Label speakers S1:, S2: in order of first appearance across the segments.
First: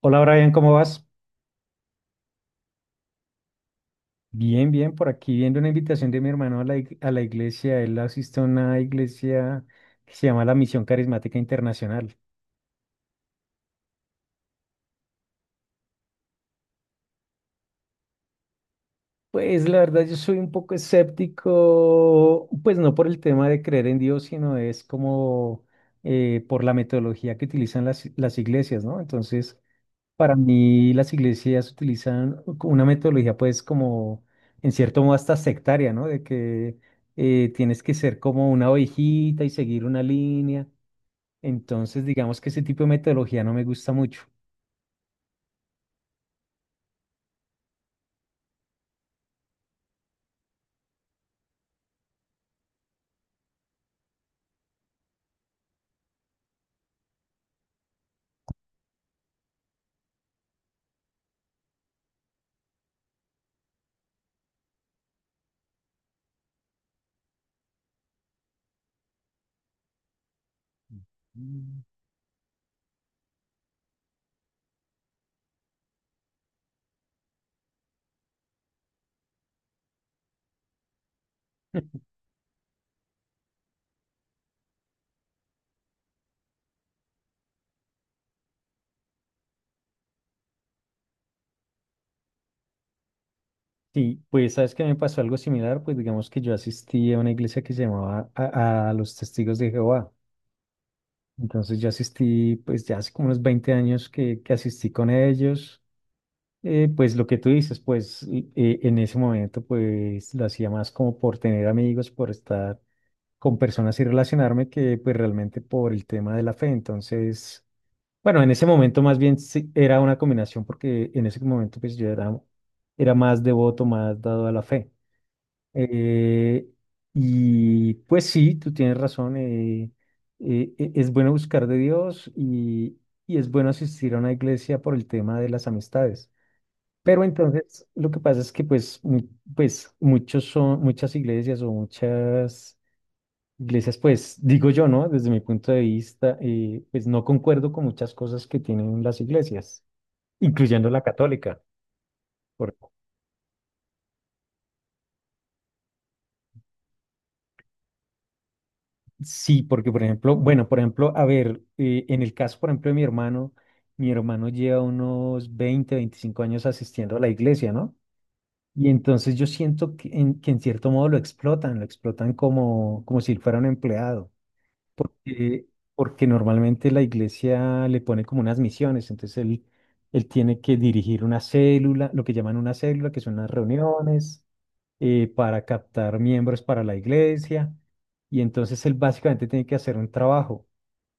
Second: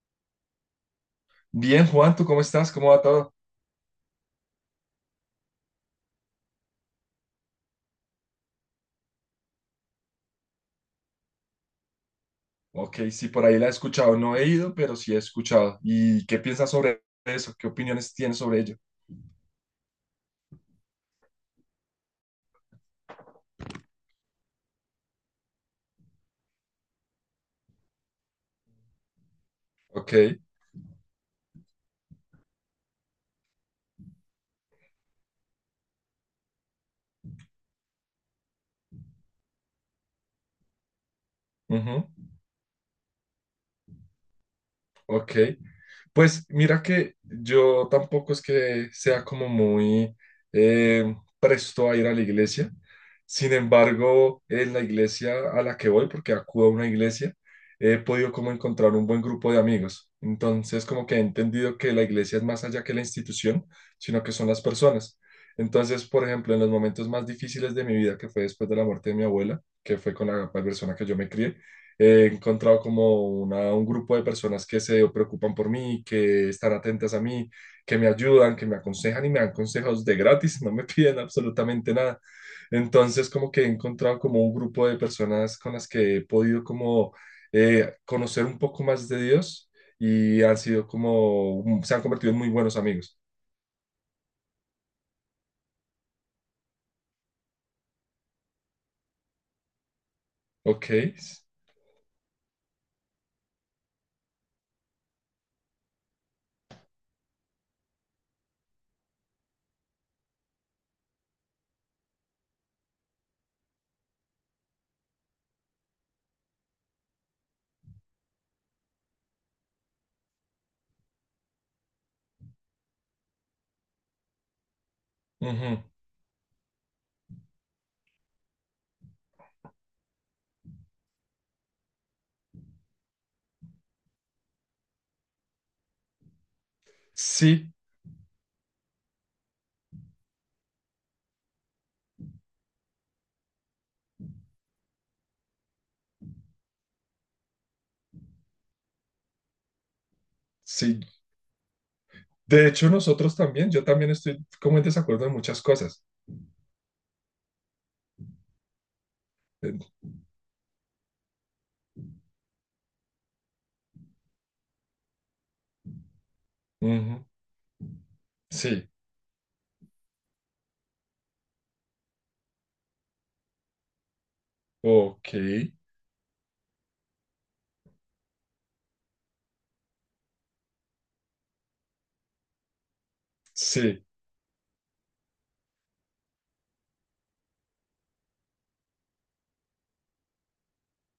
S1: Hola Brian, ¿cómo vas?
S2: Bien, Juan, ¿tú cómo estás? ¿Cómo va todo?
S1: Bien, bien, por aquí viendo una invitación de mi hermano a la iglesia. Él asiste a una iglesia que se llama la Misión Carismática Internacional.
S2: Ok, sí, por ahí la he escuchado. No he ido, pero sí he escuchado. ¿Y qué piensas sobre eso? ¿Qué opiniones tienes sobre ello?
S1: Pues la verdad yo soy un poco escéptico, pues no por el tema de creer en Dios, sino es como por la metodología que utilizan las iglesias, ¿no? Entonces,
S2: Ok.
S1: para mí las iglesias utilizan una metodología pues como en cierto modo hasta sectaria, ¿no? De que tienes que ser como una ovejita y seguir una línea. Entonces
S2: Ujú.
S1: digamos que ese tipo de metodología no me gusta mucho.
S2: Ok, pues mira que yo tampoco es que sea como muy presto a ir a la iglesia. Sin embargo, en la iglesia a la que voy, porque acudo a una iglesia, he podido como encontrar un buen grupo de amigos. Entonces, como que he entendido que la iglesia es más allá que la institución, sino que son las personas. Entonces, por ejemplo, en los momentos más difíciles de mi vida, que fue después de la muerte de mi abuela, que fue con la persona que yo me crié,
S1: Mm.
S2: he encontrado como una, un grupo de personas que se preocupan por mí, que están atentas a mí, que me ayudan, que me aconsejan y me dan consejos de gratis, no me piden absolutamente nada. Entonces, como que he encontrado como un grupo de personas con las que he podido como conocer un poco más de Dios y han sido como, se han convertido en muy buenos amigos.
S1: Sí, pues sabes que me pasó algo similar, pues digamos que yo asistí a una iglesia que se llamaba a los Testigos de Jehová.
S2: Ok.
S1: Entonces yo asistí pues ya hace como unos 20 años que asistí con ellos. Pues lo que tú dices, pues en ese momento pues lo hacía más como por tener amigos, por estar con personas y relacionarme que pues realmente por el tema de la fe. Entonces, bueno, en ese momento más bien sí era una combinación porque en ese momento pues yo era más devoto, más dado a la fe.
S2: Ujú.
S1: Eh, y pues sí, tú tienes razón, es bueno buscar de Dios y es bueno asistir a una iglesia por el tema de las amistades. Pero
S2: Sí,
S1: entonces lo que pasa es que pues, pues muchos son, muchas iglesias o muchas iglesias, pues digo yo, ¿no? Desde mi punto de vista, pues no concuerdo con muchas cosas que tienen las iglesias, incluyendo
S2: sí.
S1: la católica.
S2: De
S1: Por-
S2: hecho, nosotros también, yo también estoy como en desacuerdo en muchas cosas.
S1: sí,
S2: Eh,
S1: porque por ejemplo, bueno, por ejemplo, a ver, en el caso, por ejemplo, de mi hermano lleva unos 20 25 años asistiendo a
S2: ujú.
S1: la iglesia, ¿no?
S2: Sí.
S1: Y entonces yo siento que que en cierto modo lo explotan como si él fuera un empleado.
S2: Ok,
S1: eh, Porque normalmente la iglesia le pone como unas misiones, entonces él tiene que dirigir una célula, lo que llaman una célula, que son las
S2: sí,
S1: reuniones para captar miembros para la iglesia, y entonces él básicamente tiene que hacer un trabajo,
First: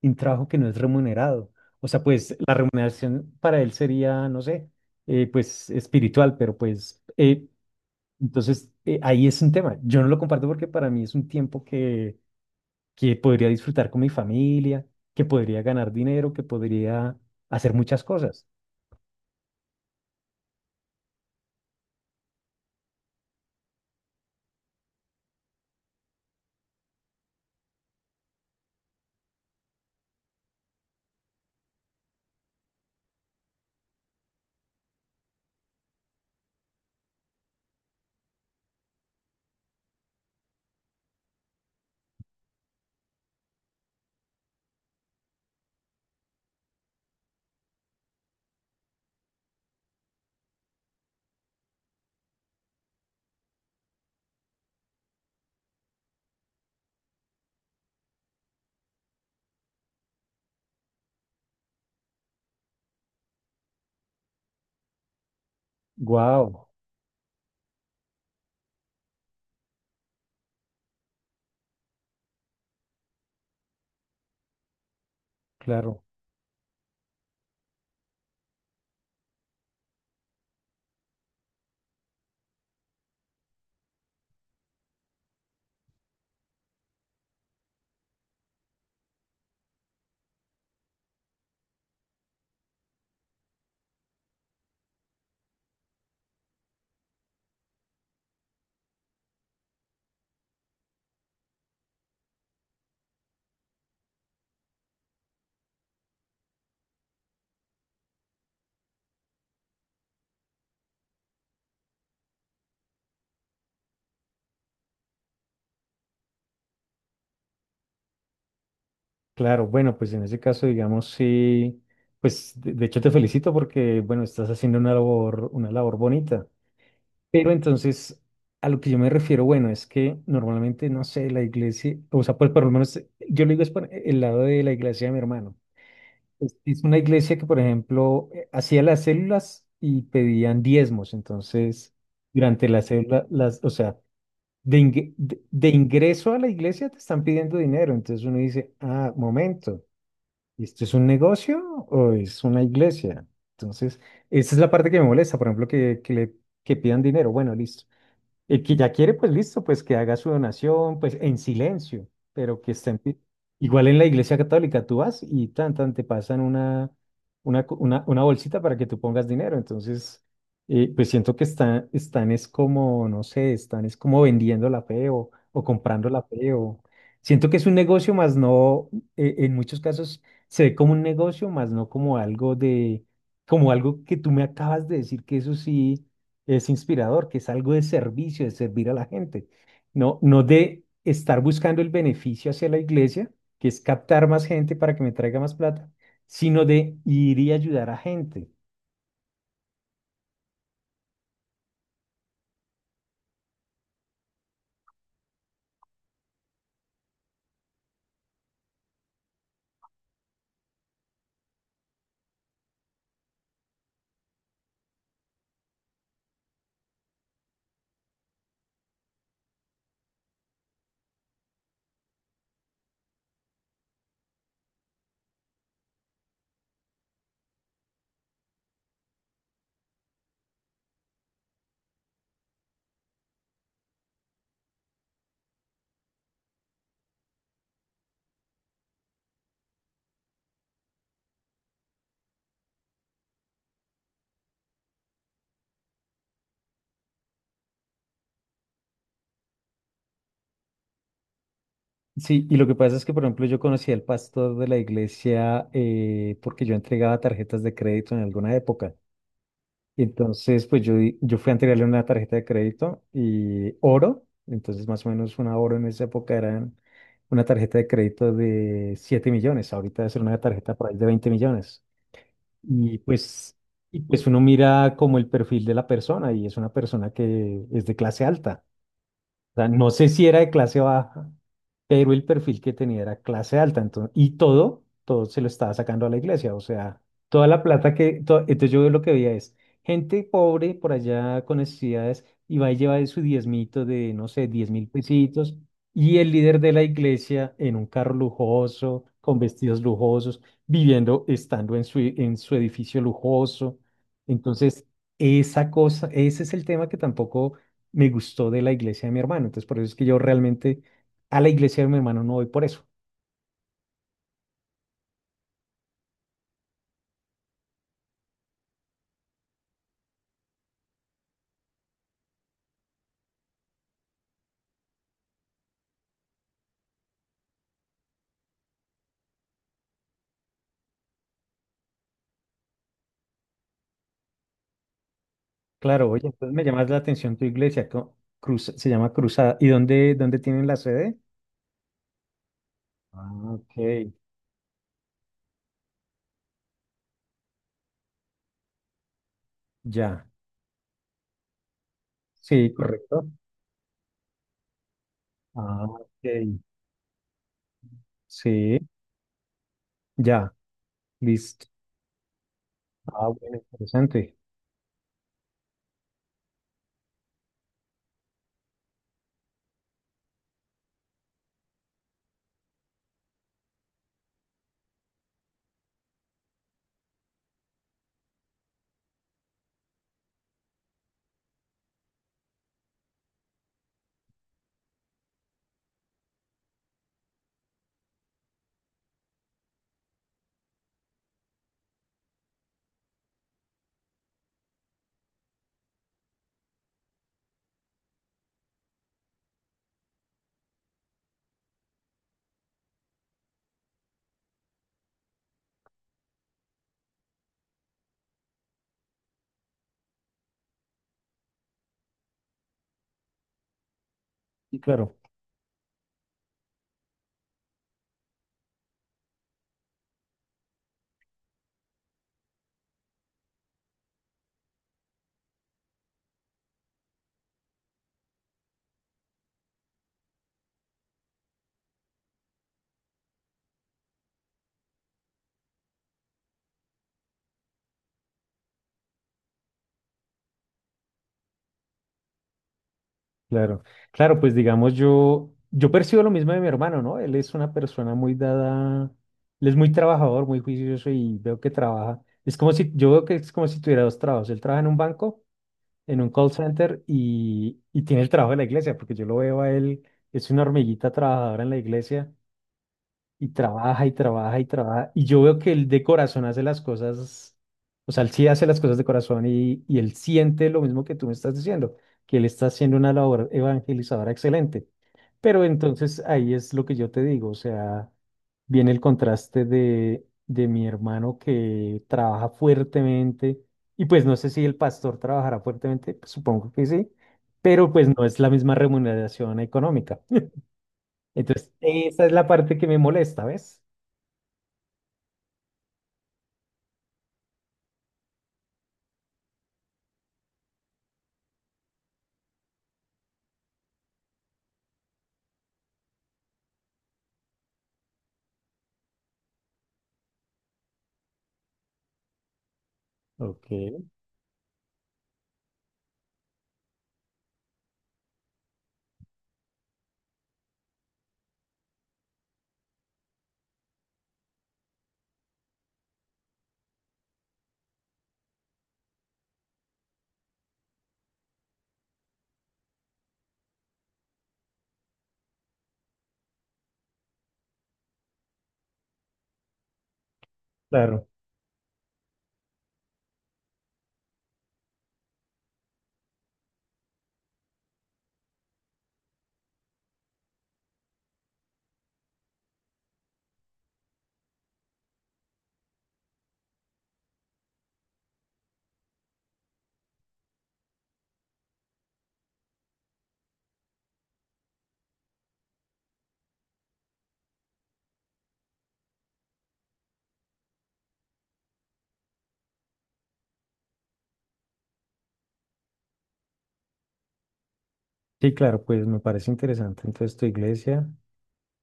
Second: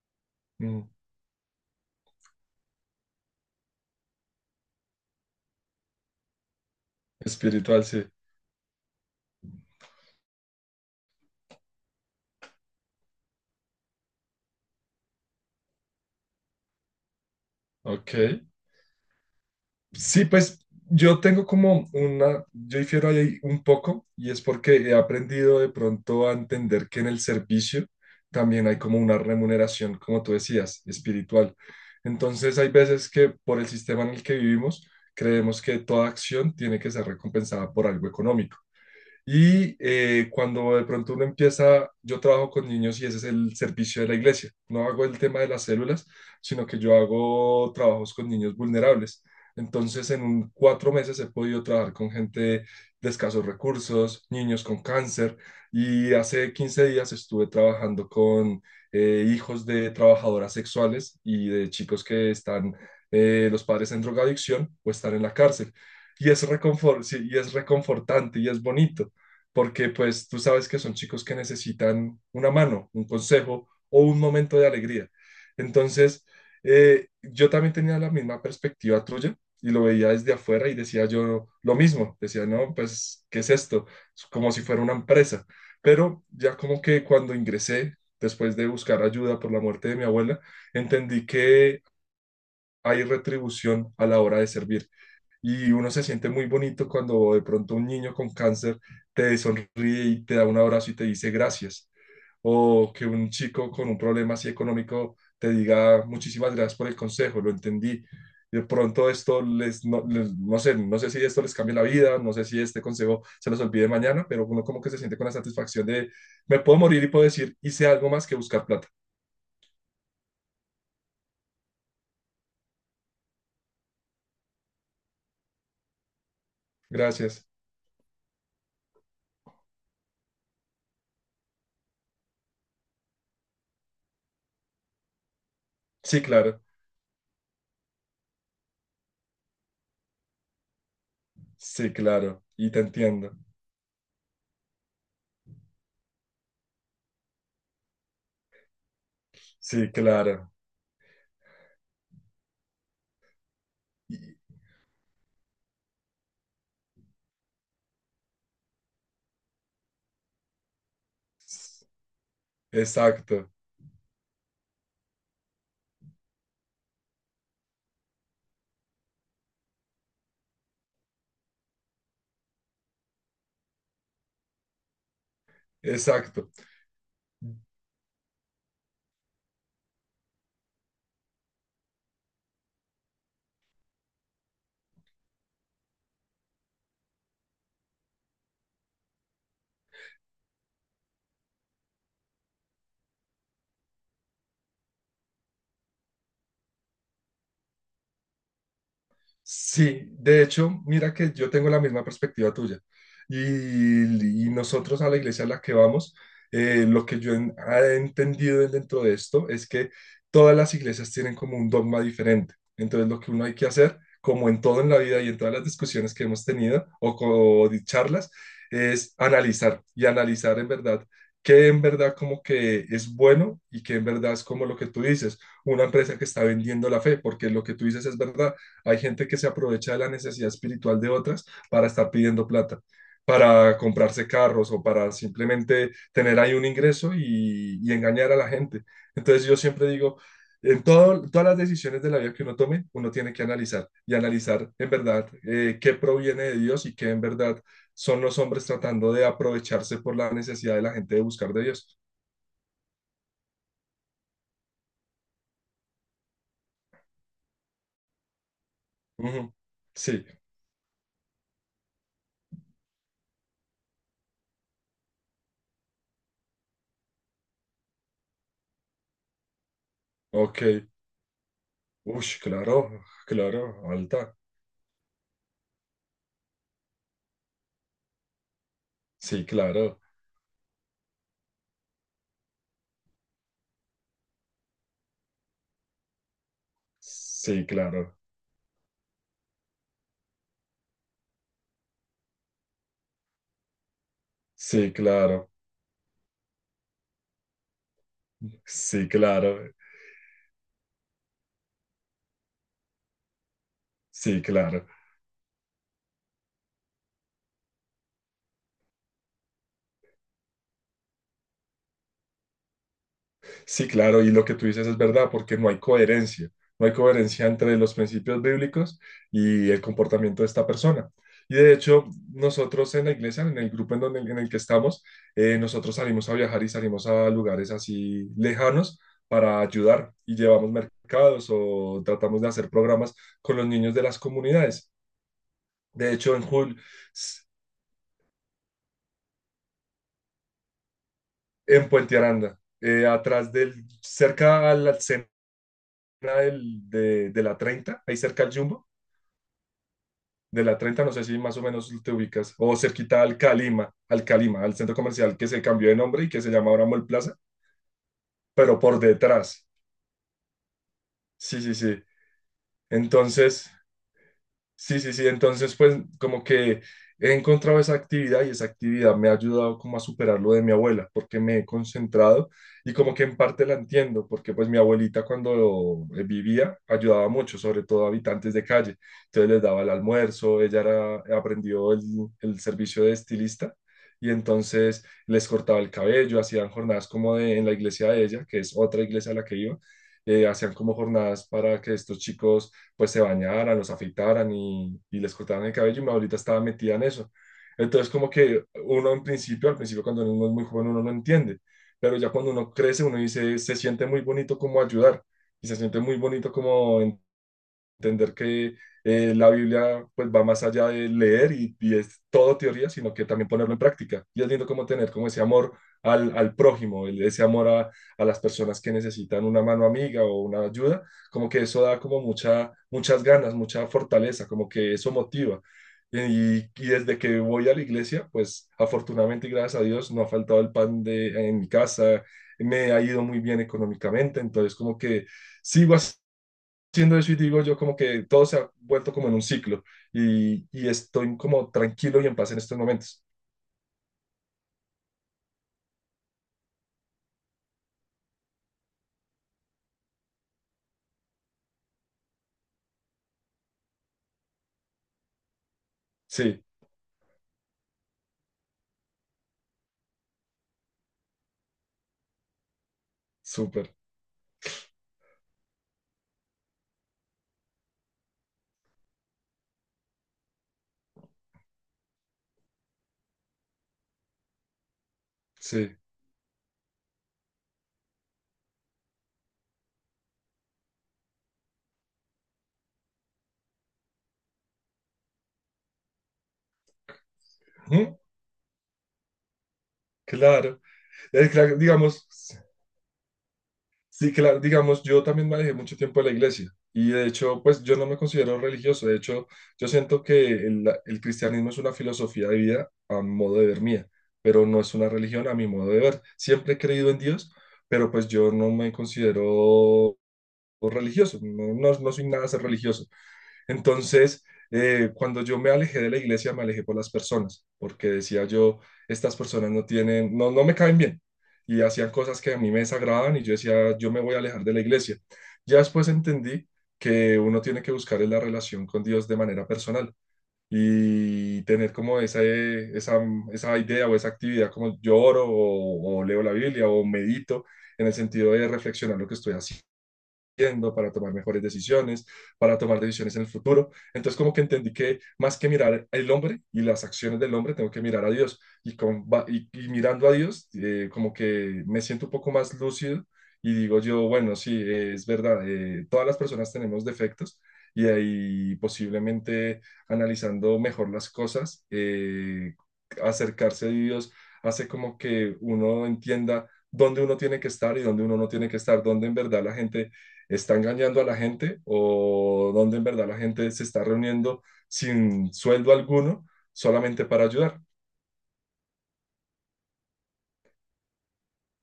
S1: y un trabajo que no es
S2: mm,
S1: remunerado. O sea, pues la remuneración para él sería, no sé, pues espiritual, pero pues
S2: espiritual, sí,
S1: entonces ahí es un tema. Yo no lo comparto porque para mí es un tiempo que podría disfrutar con mi familia, que podría ganar dinero, que podría hacer muchas
S2: ok.
S1: cosas.
S2: Sí, pues yo tengo como una, yo difiero ahí un poco y es porque he aprendido de pronto a entender que en el servicio también hay como una remuneración, como tú decías, espiritual. Entonces hay veces que por el sistema en el que vivimos creemos que toda acción tiene que ser recompensada por algo económico. Y cuando de pronto uno empieza, yo trabajo con niños y ese es el servicio de la iglesia. No hago el tema de las células, sino que yo hago trabajos con niños vulnerables. Entonces, 4 meses he podido trabajar con gente de escasos recursos, niños con cáncer, y hace 15 días estuve trabajando con hijos de trabajadoras sexuales y de chicos que están, los padres en drogadicción o están en la cárcel. Y es
S1: Wow,
S2: sí, y es reconfortante y es bonito porque pues tú sabes que son chicos que necesitan una mano, un consejo o un momento de alegría.
S1: claro,
S2: Entonces, yo también tenía la misma perspectiva tuya y lo veía desde afuera y decía yo lo mismo, decía, no, pues, ¿qué es esto? Es como si fuera una empresa. Pero ya como que cuando ingresé, después de buscar ayuda por la muerte de mi abuela, entendí que hay retribución a la hora de servir y uno se siente muy bonito cuando de pronto un niño con cáncer te sonríe y te da un abrazo y te dice gracias. O que un chico con un problema así económico te diga muchísimas gracias por el consejo, lo entendí. De pronto esto les, no, no sé, no sé si esto les cambia la vida, no sé si este consejo se los olvide mañana, pero uno como que se siente con la satisfacción de, me puedo morir y puedo decir, hice algo más que buscar plata.
S1: claro. Bueno, pues en ese caso, digamos, sí, pues de hecho te felicito porque, bueno, estás haciendo una labor bonita.
S2: Gracias.
S1: Pero entonces, a lo que yo me refiero, bueno, es que normalmente, no sé, la iglesia, o sea, pues por lo menos yo le digo es por el lado de la iglesia de mi hermano.
S2: Sí,
S1: Es
S2: claro.
S1: es una iglesia que, por ejemplo, hacía las células y pedían diezmos.
S2: Sí,
S1: Entonces,
S2: claro.
S1: durante
S2: Y te
S1: la célula,
S2: entiendo.
S1: o sea, de ingreso a la iglesia te están pidiendo dinero. Entonces uno dice, ah, momento,
S2: Sí, claro.
S1: ¿esto es un negocio o es una iglesia? Entonces,
S2: Y-
S1: esa es la parte que me molesta, por ejemplo, que pidan dinero. Bueno, listo. El que ya quiere, pues listo, pues que haga su donación, pues en silencio, pero que estén.
S2: exacto,
S1: Igual en la iglesia católica tú vas y tan te pasan una bolsita para que tú pongas dinero. Entonces, pues siento que están es como, no sé, están es como vendiendo la fe o comprando la
S2: exacto.
S1: fe o. Siento que es un negocio, más no, en muchos casos se ve como un negocio, más no como algo de, como algo que tú me acabas de decir que eso sí es inspirador, que es algo de servicio, de servir a la gente, no, no de estar buscando el beneficio hacia la iglesia, que es captar más gente para que me traiga más plata, sino de ir y ayudar a gente.
S2: Sí, de hecho, mira que yo tengo la misma perspectiva tuya. Y nosotros a la iglesia a la que vamos, lo que yo ah, he entendido dentro de esto es que todas las iglesias tienen como un dogma diferente. Entonces, lo que uno hay que hacer, como en todo en la vida y en todas las discusiones que hemos tenido o, o de charlas, es analizar y analizar en verdad qué en verdad como que es bueno y qué en verdad es como lo que tú dices, una empresa que está vendiendo la fe, porque lo que tú dices es verdad, hay gente que se aprovecha de la necesidad espiritual de otras para estar pidiendo plata, para comprarse carros o para simplemente tener ahí un ingreso y engañar a la gente. Entonces yo siempre digo, en todo, todas las decisiones de la vida que uno tome, uno tiene que analizar y analizar en verdad qué proviene de Dios y qué en verdad son los hombres tratando de aprovecharse por la necesidad de la gente de buscar de Dios.
S1: Sí, y lo que pasa es que, por ejemplo, yo conocí al pastor de la iglesia porque yo entregaba tarjetas de crédito en alguna época.
S2: Ujú.
S1: Y
S2: Sí,
S1: entonces, pues yo, yo fui a entregarle una tarjeta de crédito y oro, entonces más o menos una oro en esa época eran una tarjeta de crédito de 7 millones, ahorita debe ser una
S2: ok.
S1: tarjeta por ahí de 20 millones.
S2: Ush, claro,
S1: Y pues,
S2: claro,
S1: y pues
S2: alta.
S1: uno mira como el perfil de la persona y es una persona que es de clase alta.
S2: Sí,
S1: O sea, no
S2: claro.
S1: sé si era de clase baja, pero el perfil que tenía era clase alta. Entonces, y todo se lo estaba sacando a la iglesia. O sea, toda la
S2: Sí,
S1: plata
S2: claro.
S1: que. Entonces yo lo que veía es gente pobre por allá con necesidades y va y lleva de su diezmito de, no sé, diez mil
S2: Sí, claro.
S1: pesitos. Y el líder de la iglesia en un carro lujoso,
S2: Sí,
S1: con
S2: claro.
S1: vestidos lujosos, viviendo, estando en su edificio lujoso.
S2: Sí,
S1: Entonces,
S2: claro.
S1: esa cosa, ese es el tema que tampoco me gustó de la iglesia de mi hermano. Entonces, por eso es que yo realmente a la iglesia de mi hermano no voy por eso.
S2: Sí, claro. Y lo que tú dices es verdad, porque no hay coherencia. No hay coherencia entre los principios bíblicos y el comportamiento de esta persona. Y de hecho, nosotros en la iglesia, en el grupo en, donde, en el que estamos, nosotros salimos a viajar y salimos a lugares así lejanos para ayudar y llevamos mercados o tratamos de hacer programas con los niños de las comunidades.
S1: Claro,
S2: De
S1: oye,
S2: hecho, en
S1: entonces me
S2: julio,
S1: llamas la atención tu iglesia, cruz, se llama Cruzada. ¿Y dónde tienen la sede?
S2: en Puente Aranda,
S1: Ah,
S2: atrás
S1: ok,
S2: del, cerca a la escena del, de la 30, ahí cerca al Jumbo,
S1: ya.
S2: de la 30, no sé si más o menos te ubicas,
S1: Sí,
S2: o cerquita
S1: correcto.
S2: al Calima, al Calima, al centro comercial que se
S1: Ah,
S2: cambió de nombre y que se
S1: ok.
S2: llama ahora Mall Plaza,
S1: Sí,
S2: pero por detrás.
S1: ya,
S2: Sí,
S1: listo.
S2: sí, sí.
S1: Ah, bueno,
S2: Entonces,
S1: interesante.
S2: sí, sí, sí. Entonces, pues como que he encontrado esa actividad y esa actividad me ha ayudado como a superar lo de mi abuela, porque me he concentrado y como que en parte la entiendo, porque pues mi abuelita cuando vivía ayudaba mucho, sobre todo a habitantes de calle. Entonces les daba el almuerzo, ella era, aprendió el servicio de estilista y entonces les cortaba el cabello, hacían jornadas como de, en la iglesia de ella, que es otra iglesia a la que iba, hacían como jornadas para que estos chicos pues se bañaran, los afeitaran y les cortaran el cabello y mi abuelita estaba metida en eso. Entonces como que uno en principio, al principio cuando uno es muy joven uno no entiende, pero ya cuando uno crece uno dice, se siente muy bonito como ayudar y se siente muy bonito como entender que la Biblia pues va más allá de leer y es todo teoría, sino que también ponerlo en práctica. Y es lindo
S1: Sí,
S2: como tener
S1: claro.
S2: como ese amor al, al prójimo, ese amor a las personas que necesitan una mano amiga o una ayuda, como que eso da como mucha, muchas ganas, mucha fortaleza, como que eso motiva. Y desde que voy a la iglesia, pues afortunadamente y gracias a Dios no ha faltado el pan de, en mi casa, me ha ido muy bien económicamente, entonces como que sigo siendo eso y digo yo como que todo se ha vuelto como en un ciclo y estoy como tranquilo y en paz en estos momentos.
S1: Claro, claro, pues digamos yo percibo lo mismo de mi hermano, ¿no? Él es una persona muy dada, él es muy trabajador, muy juicioso y veo que trabaja. Es como si, Yo veo que es como si tuviera dos trabajos. Él trabaja en un banco, en un call
S2: Sí,
S1: center y tiene el trabajo de la iglesia, porque yo lo veo a él, es una hormiguita trabajadora en la iglesia y
S2: súper,
S1: trabaja y trabaja y trabaja. Y yo veo que él de corazón hace las cosas, o sea, él sí hace las cosas de corazón y él siente lo mismo que tú me estás diciendo, que él está haciendo una labor evangelizadora excelente. Pero
S2: sí.
S1: entonces ahí es lo que yo te digo, o sea, viene el contraste de mi hermano que trabaja fuertemente y pues no sé si el pastor trabajará fuertemente, pues, supongo que sí, pero pues
S2: Ujú,
S1: no es la misma remuneración económica.
S2: claro.
S1: Entonces,
S2: Claro,
S1: esa
S2: digamos,
S1: es la parte que me molesta, ¿ves?
S2: sí, claro, digamos, yo también manejé mucho tiempo en la iglesia y de hecho, pues yo no me considero religioso, de hecho, yo siento que el cristianismo es una filosofía de vida a modo de ver mía, pero no es una religión a mi modo de ver. Siempre he creído en Dios, pero pues yo no me considero o religioso, no, no, no soy nada ser religioso.
S1: Ok,
S2: Entonces, cuando yo me alejé de la iglesia, me alejé por las personas, porque decía yo, estas personas no tienen, no, no me caen bien, y hacían cosas que a mí me desagradaban y yo decía, yo me voy a alejar de la iglesia. Ya después entendí que uno tiene que buscar en la relación con Dios de manera personal y tener como esa, esa, esa idea o esa actividad como yo oro o leo la Biblia o medito en el sentido de reflexionar lo que estoy haciendo para
S1: claro.
S2: tomar mejores decisiones, para tomar decisiones en el futuro. Entonces como que entendí que más que mirar el hombre y las acciones del hombre, tengo que mirar a Dios. Y, con, y mirando a Dios, como que me siento un poco más lúcido y digo yo, bueno, sí, es verdad, todas las personas tenemos defectos y ahí posiblemente analizando mejor las cosas, acercarse a Dios hace como que uno entienda dónde uno tiene que estar y dónde uno no tiene que estar, dónde en verdad la gente está engañando a la gente o donde en verdad la gente se está reuniendo sin sueldo alguno solamente para ayudar.
S1: Sí, claro, pues me parece interesante. Entonces, tu iglesia,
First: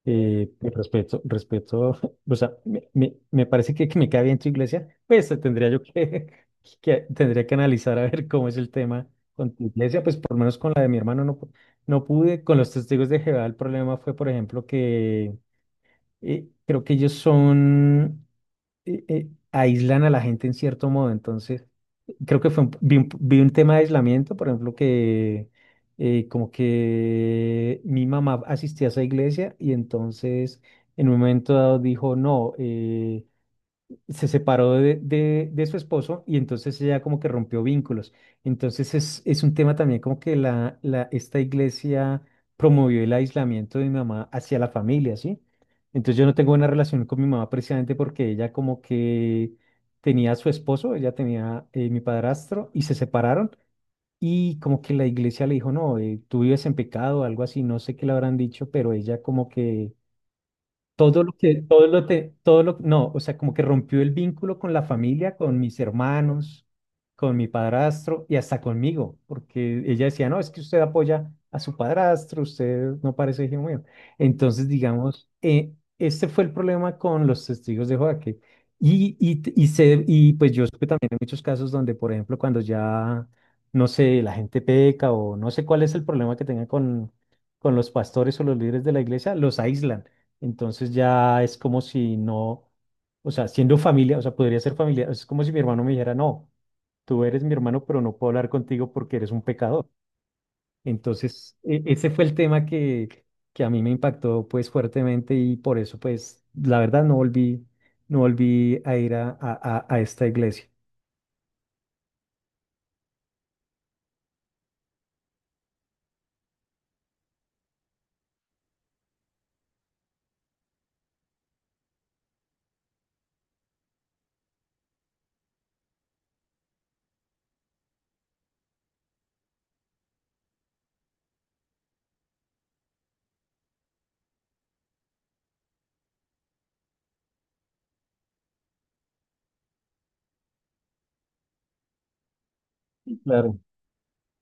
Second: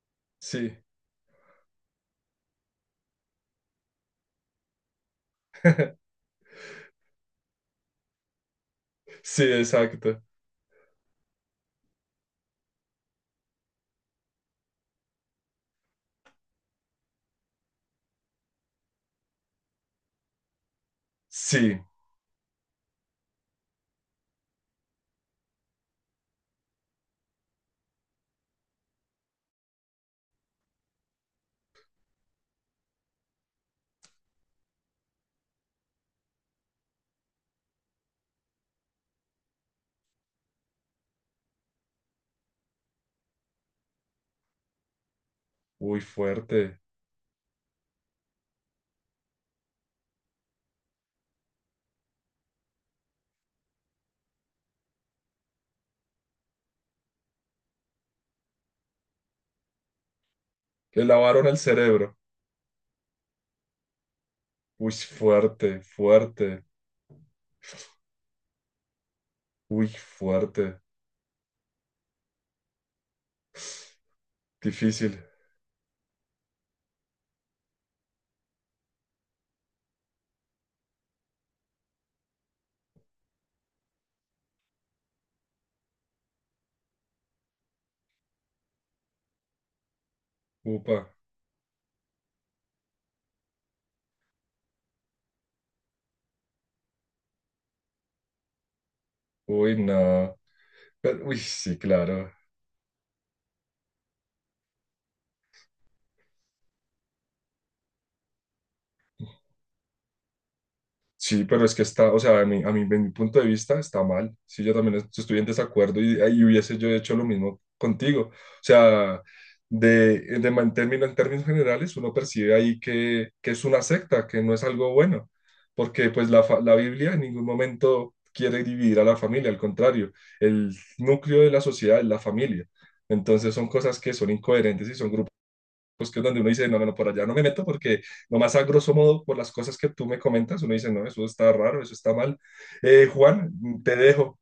S1: pues,
S2: Sí,
S1: respeto, respeto, o sea, me parece que me cae bien tu iglesia, pues tendría que analizar a ver cómo es el tema
S2: sí,
S1: con tu iglesia, pues
S2: exacto.
S1: por lo menos con la de mi hermano no, no pude, con los testigos de Jehová el problema fue, por ejemplo, que creo que ellos son, aíslan a la gente en cierto modo. Entonces,
S2: Sí,
S1: creo que fue vi un tema de aislamiento, por ejemplo, que como que mi mamá asistía a esa iglesia y entonces en un momento dado dijo, no, se separó de su esposo y entonces ella como que rompió vínculos. Entonces es un tema también como que esta iglesia promovió el aislamiento de mi mamá hacia la familia, ¿sí?
S2: uy,
S1: Entonces yo no tengo buena
S2: fuerte.
S1: relación con mi mamá precisamente porque ella como que tenía a su esposo, ella tenía mi padrastro y se separaron y como que la iglesia le dijo, no, tú vives en pecado algo así, no sé qué le habrán dicho, pero ella como
S2: Le lavaron el
S1: que, todo lo
S2: cerebro.
S1: te, todo lo, no, o sea, como que rompió el vínculo con la
S2: Uy,
S1: familia, con mis
S2: fuerte, fuerte.
S1: hermanos, con mi padrastro y hasta conmigo, porque
S2: Uy,
S1: ella decía, no, es que usted
S2: fuerte.
S1: apoya a su padrastro, usted no parece hijo mío. Entonces,
S2: Difícil.
S1: digamos, este fue el problema con los testigos de Jehová, que- y, se, y pues yo supe también en muchos casos donde, por ejemplo, cuando ya, no sé, la gente peca o no sé cuál es el problema que tengan con los pastores o los líderes de la iglesia, los aíslan entonces
S2: Upa.
S1: ya es como si no, o sea, siendo familia, o sea, podría ser familia, es como si mi hermano me dijera, no, tú eres mi hermano, pero no puedo hablar contigo porque eres un
S2: Uy,
S1: pecador.
S2: no. Pero, uy,
S1: Entonces,
S2: sí,
S1: ese fue
S2: claro.
S1: el tema que a mí me impactó pues fuertemente y por eso pues la verdad no volví a ir a esta iglesia.
S2: Sí, pero es que está, o sea, a mí, de mi punto de vista está mal. Sí, yo también estoy en desacuerdo y hubiese yo hecho lo mismo contigo. O sea, de, en términos generales, uno percibe ahí que es una secta, que no es algo bueno, porque pues la, la Biblia en ningún momento quiere dividir a la familia, al contrario, el núcleo de la sociedad es la familia. Entonces son cosas que son incoherentes y son grupos pues que es donde uno dice, no, no, no, por allá no me meto porque nomás a grosso modo por las cosas que tú me comentas, uno dice, no, eso está raro, eso está mal. Juan,
S1: Claro.
S2: te dejo,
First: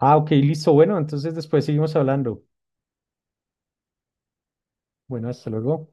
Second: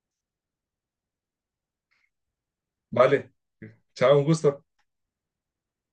S1: Ah, ok, listo. Bueno, entonces después seguimos hablando.
S2: vale, chao, un gusto.
S1: Bueno, hasta luego.